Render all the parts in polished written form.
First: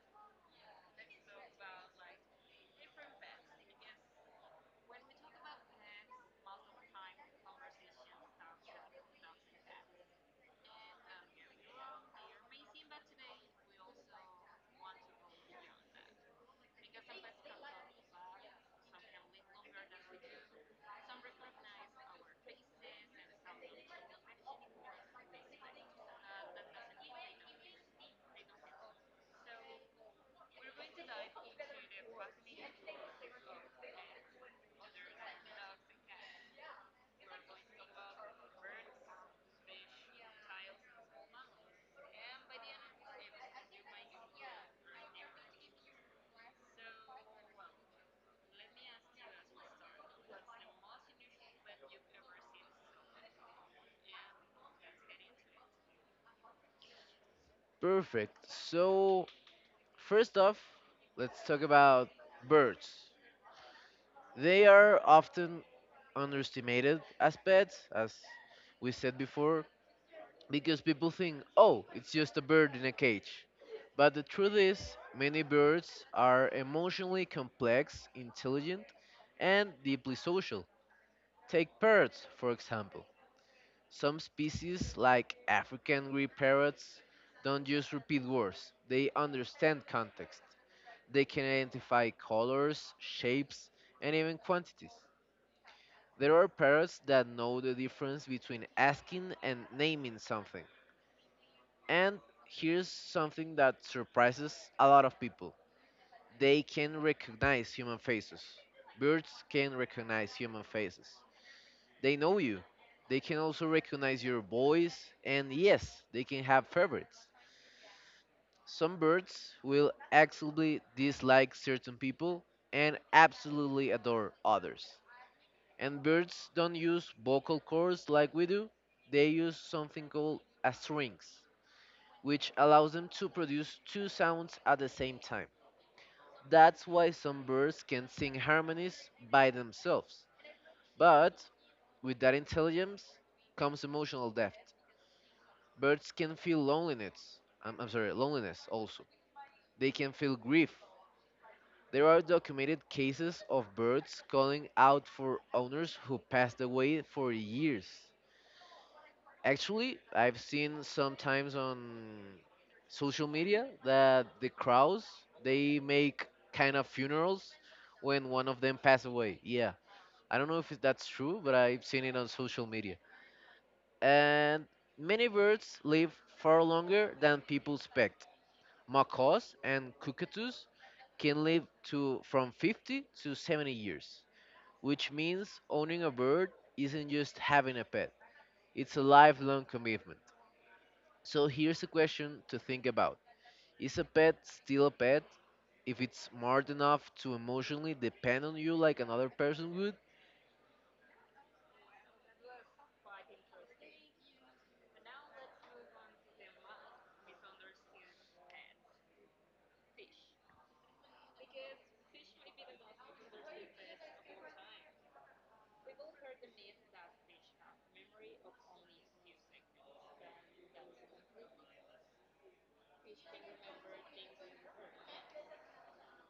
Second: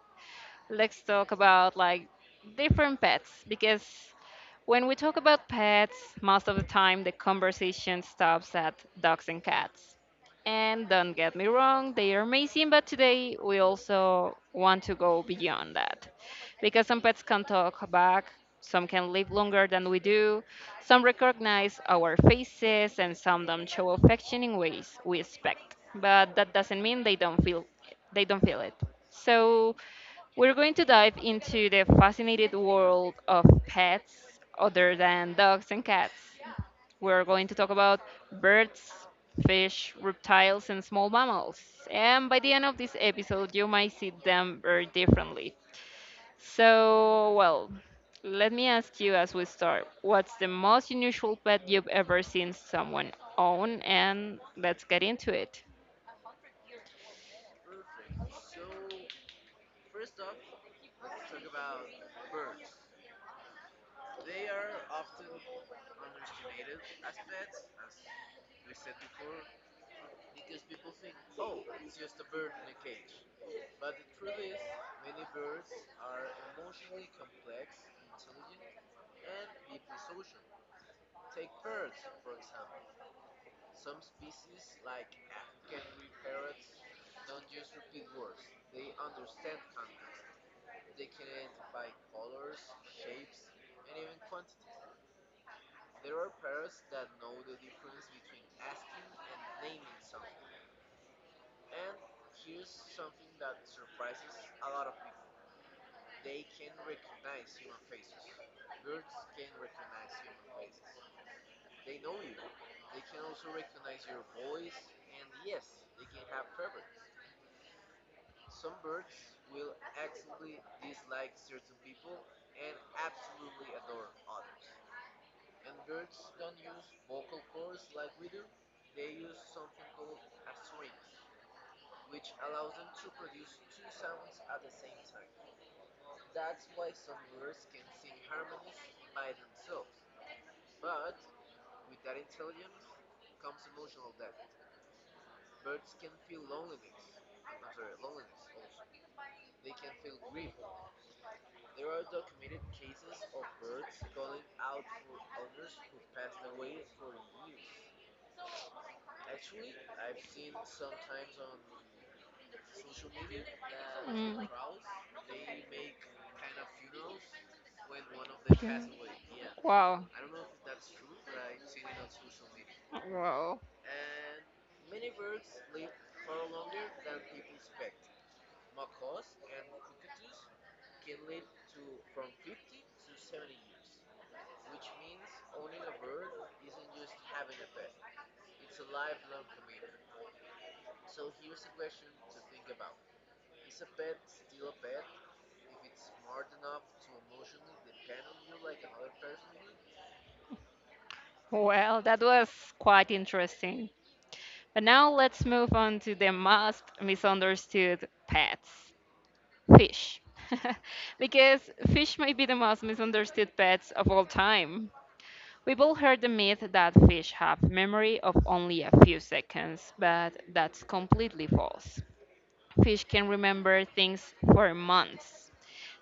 Let's talk about like different pets, because when we talk about pets, most of the time the conversation stops at dogs and cats. And don't get me wrong, they are amazing, but today we also want to go beyond that. Because some pets can talk back, some can live longer than we do, some recognize our faces, and some don't show affection in ways we expect. But that doesn't mean they don't feel it. So we're going to dive into the fascinating world of pets other than dogs and cats. We're going to talk about birds, fish, reptiles, and small mammals. And by the end of this episode, you might see them very differently. So, well, let me ask you, as we start, what's the most unusual pet you've ever seen someone own? And let's get into it. Perfect. So, first off, let's talk about birds. They are often underestimated as pets, as we said before, because people think, oh, it's just a bird in a cage. But the truth is, many birds are emotionally complex, intelligent, and deeply social. Take parrots, for example. Some species, like African grey parrots, don't just repeat words, they understand context. They can identify colors, shapes, and even quantities. There are parrots that know the difference between asking and naming something. And here's something that surprises a lot of people, they can recognize human faces. Birds can recognize human faces. They know you. They can also recognize your voice, and yes, they can have favorites. Some birds will absolutely dislike certain people and absolutely adore others. And birds don't use vocal cords like we do, they use something called a syrinx, which allows them to produce two sounds at the same time. That's why some birds can sing harmonies by themselves. But with that intelligence comes emotional depth. Birds can feel loneliness. I'm sorry, loneliness also. They can feel grief. There are documented cases of birds calling out for owners who passed away for years. Actually, I've seen sometimes on social media that the Mm. crows they make kind of funerals when one of them passed away. Yeah, Wow. I don't know if that's true, but I've seen it on social media. Wow. And many birds live far longer than people expect. Macaws and cockatoos can live to from 50 to 70 years, which means owning a bird isn't just having a pet, it's a lifelong commitment. So here's a question to think about. Is a pet still a pet if it's smart enough to emotionally depend on you like another person would? Well, that was quite interesting. But now let's move on to the most misunderstood pets: fish. Because fish might be the most misunderstood pets of all time. We've all heard the myth that fish have memory of only a few seconds, but that's completely false. Fish can remember things for months.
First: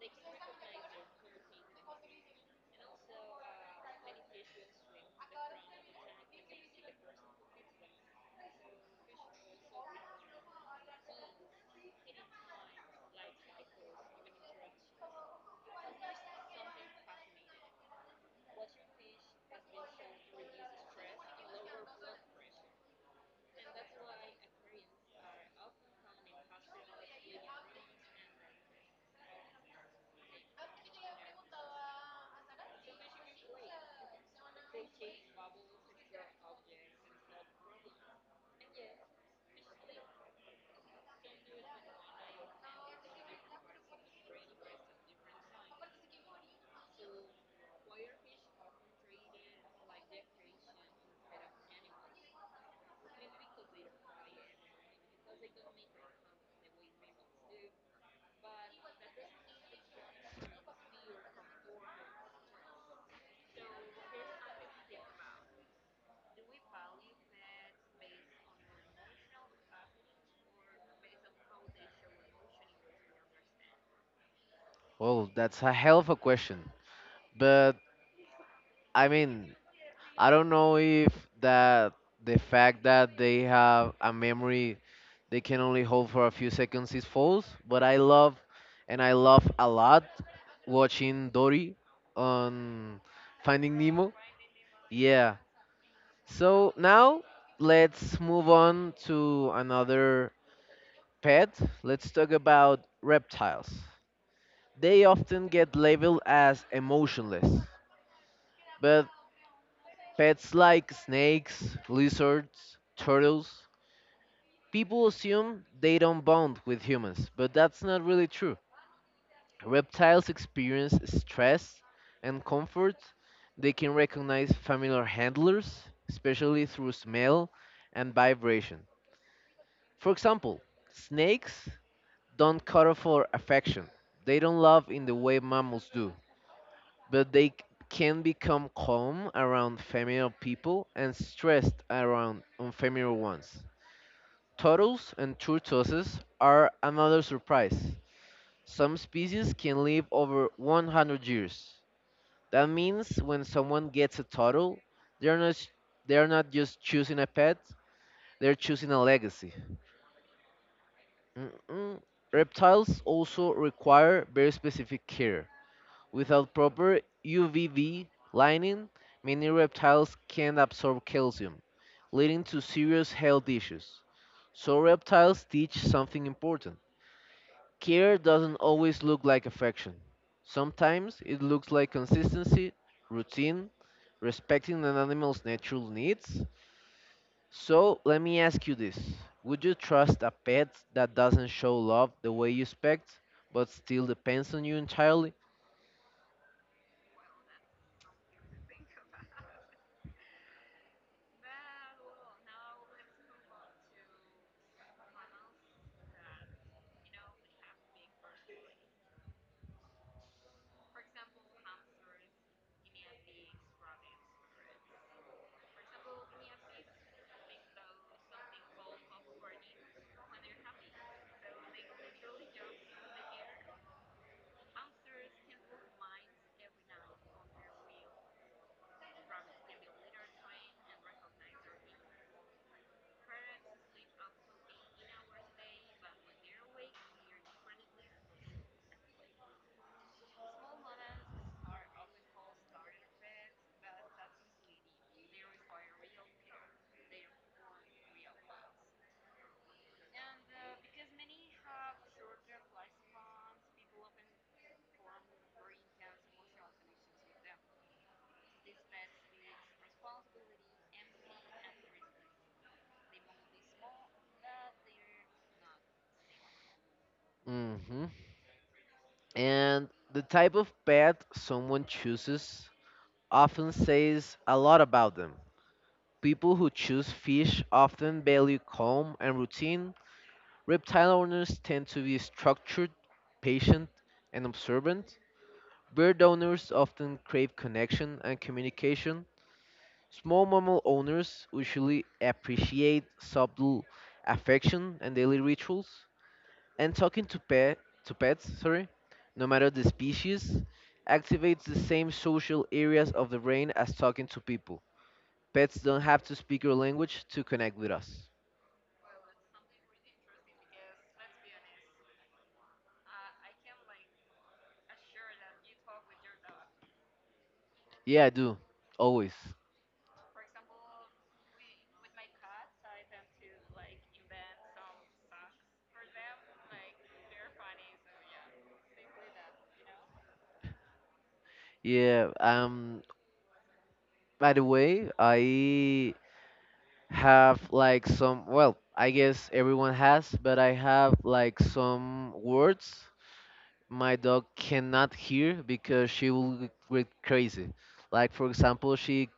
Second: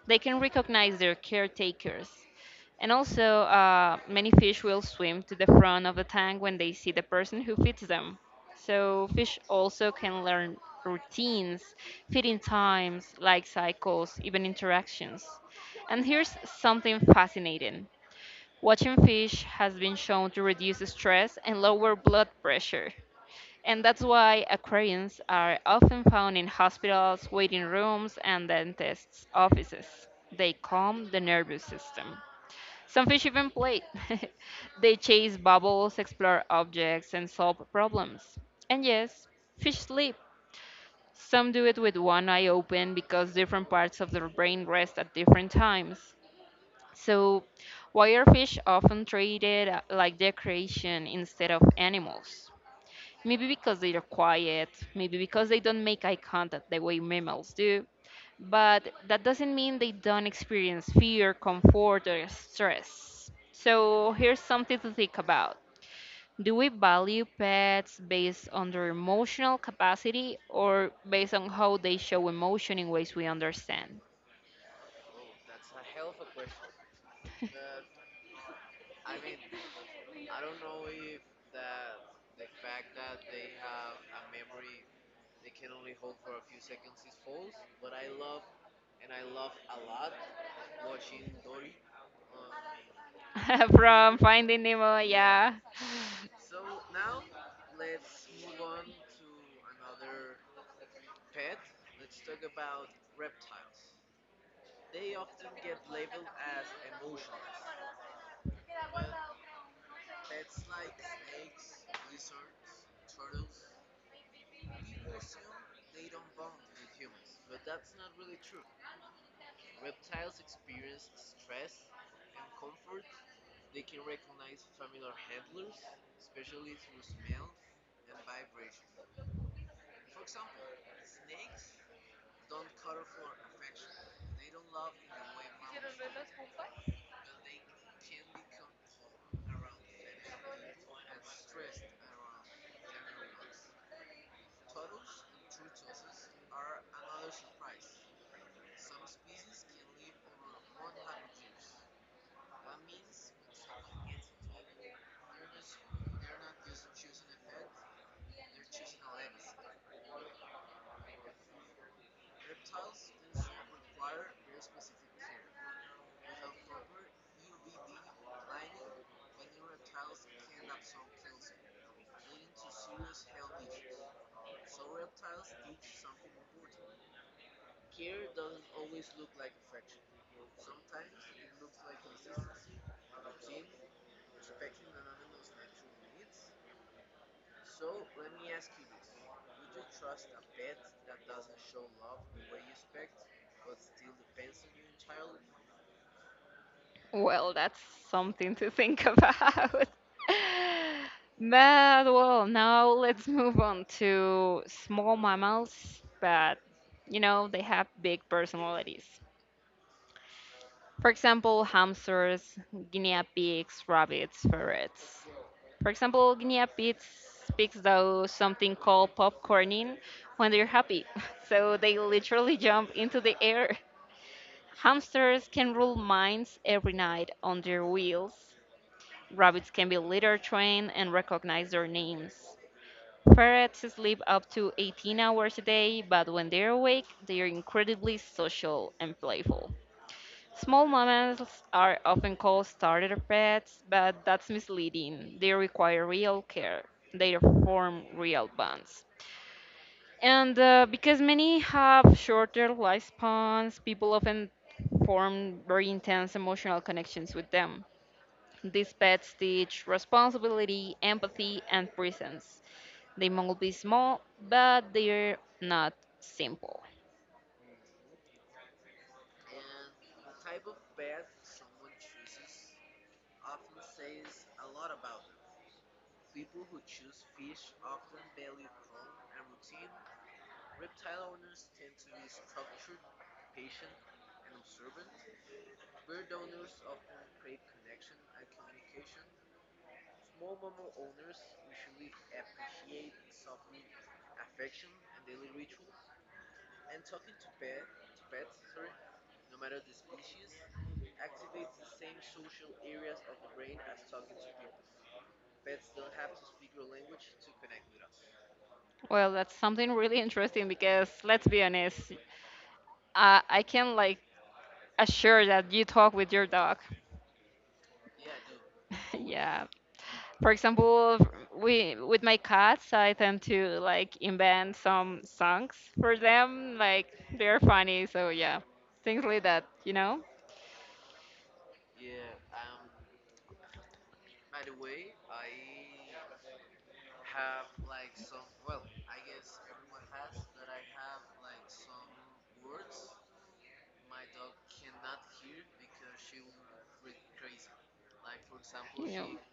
They can recognize their caretakers. And also, many fish will swim to the front of the tank when they see the person who feeds them. So, fish also can learn routines, feeding times, life cycles, even interactions. And here's something fascinating: watching fish has been shown to reduce stress and lower blood pressure. And that's why aquariums are often found in hospitals, waiting rooms, and dentists' offices. They calm the nervous system. Some fish even play. They chase bubbles, explore objects, and solve problems. And yes, fish sleep. Some do it with one eye open because different parts of their brain rest at different times. So, why are fish often treated like decoration instead of animals? Maybe because they are quiet, maybe because they don't make eye contact the way mammals do, but that doesn't mean they don't experience fear, comfort, or stress. So here's something to think about. Do we value pets based on their emotional capacity or based on how they show emotion in ways we understand? Well, that's a hell of a question. But I mean, I don't know if that, the fact that they have a memory they can only hold for a few seconds is false. But I love, and I love a lot, watching Dory on Finding Nemo. From Finding Nemo, Yeah. yeah. So now let's move on to another pet. Let's talk about reptiles. They often get labeled as emotionless, but pets like snakes, lizards, turtles, people assume they don't bond with humans, but that's not really true. Reptiles experience stress and comfort. They can recognize familiar handlers, especially through smell and vibration. For example, snakes don't cuddle for affection. They don't love in the way mammals do, but they can become calm around familiar people and stressed around unfamiliar ones. Turtles and tortoises are another surprise. Some species can live over 100 years. That means when someone gets a turtle, they're not s- they're not just choosing a pet, they're choosing a legacy. Mm-mm. Reptiles also require very specific care. Without proper UVB lining, many reptiles can't absorb calcium, leading to serious health issues. So reptiles teach something important. Care doesn't always look like affection. Sometimes it looks like consistency, routine, respecting an animal's natural needs. So let me ask you this. Would you trust a pet that doesn't show love the way you expect, but still depends on you entirely? Well, that's something to think about. But well, now let's move on to small mammals, but you know, they have big personalities. For example, hamsters, guinea pigs, rabbits, ferrets. For example, guinea pigs do something called popcorning when they're happy. So they literally jump into the air. Hamsters can rule mines every night on their wheels, rabbits can be litter trained and recognize their names. Ferrets sleep up to 18 hours a day, but when they're awake, they are incredibly social and playful. Small mammals are often called starter pets, but that's misleading. They require real care. They form real bonds. And because many have shorter lifespans, people often form very intense emotional connections with them. These pets teach responsibility, empathy, and presence. They might be small, but they're not simple. Hmm. And the type of pet someone chooses often says a lot about them. People who choose fish often value calm and routine. Reptile owners tend to be structured, patient, and observant. Bird owners often crave connection and communication. Small mammal owners usually appreciate subtle affection and daily rituals, and talking to pets, sorry, no matter the species, activates the same social areas of the brain as talking to people. Pets don't have to speak your language to connect with us. Well, that's something really interesting, because let's be honest, I can like assure that you talk with your dog. Yeah, I do. Always. Yeah. For example, we with my cats, I tend to like invent some songs for them. Like they're funny, so yeah, things like that. You know. Yeah, by the way, I have like some, well, I guess everyone has, but I have like some words my dog cannot hear because she will get crazy. Like for You example, know. she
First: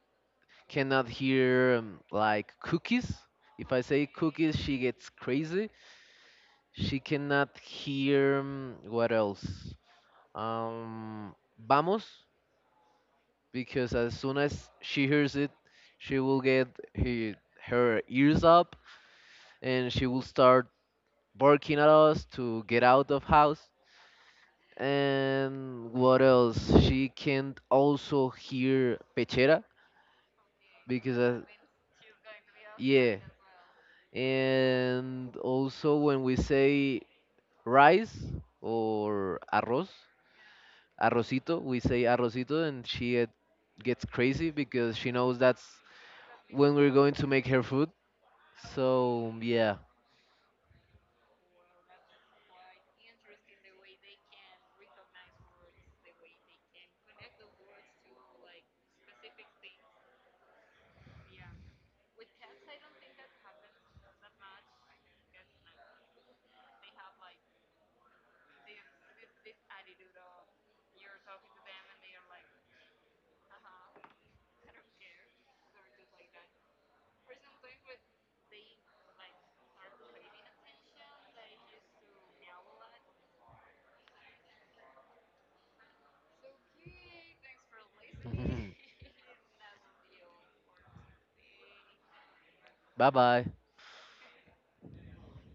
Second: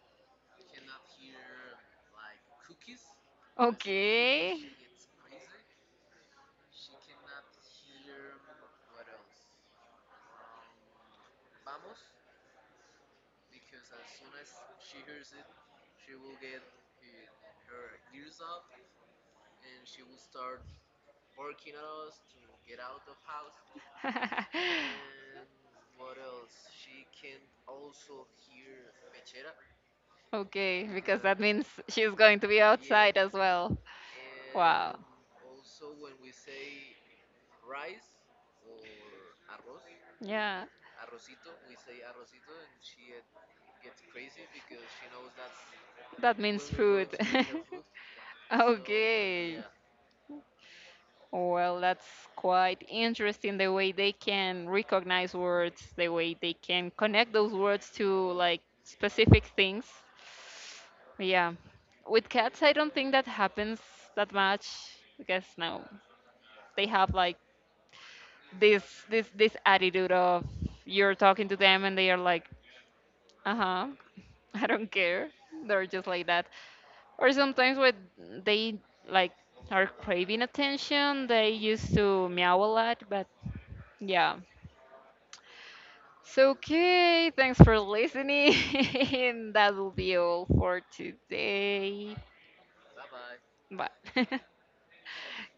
cannot hear like cookies. If I say cookies, Okay. she gets crazy. She cannot hear what else? Vamos, because as soon as she hears it, she will get he, her ears up and she will start barking at us to get out of house. And what else? She can also hear pechera Okay, because because that means she's going to be outside, yeah. yes, as well. Wow. And also when we say rice or arroz, Yeah, arrocito, we say arrocito, and she gets crazy because she knows that's that means when we're food. going to make her food. So Okay. Yeah. yeah. Well, that's quite interesting, the way they can recognize words, the way they can connect those words to like specific things. Yeah. With cats, I don't think that happens that much, because no, they have like this this attitude of you're talking to them and they are like, uh-huh, I don't care. They're just like that. Or sometimes when they like are craving attention, they used to meow a lot, but yeah. So okay, thanks for listening. That will be all for today. Bye bye. Bye.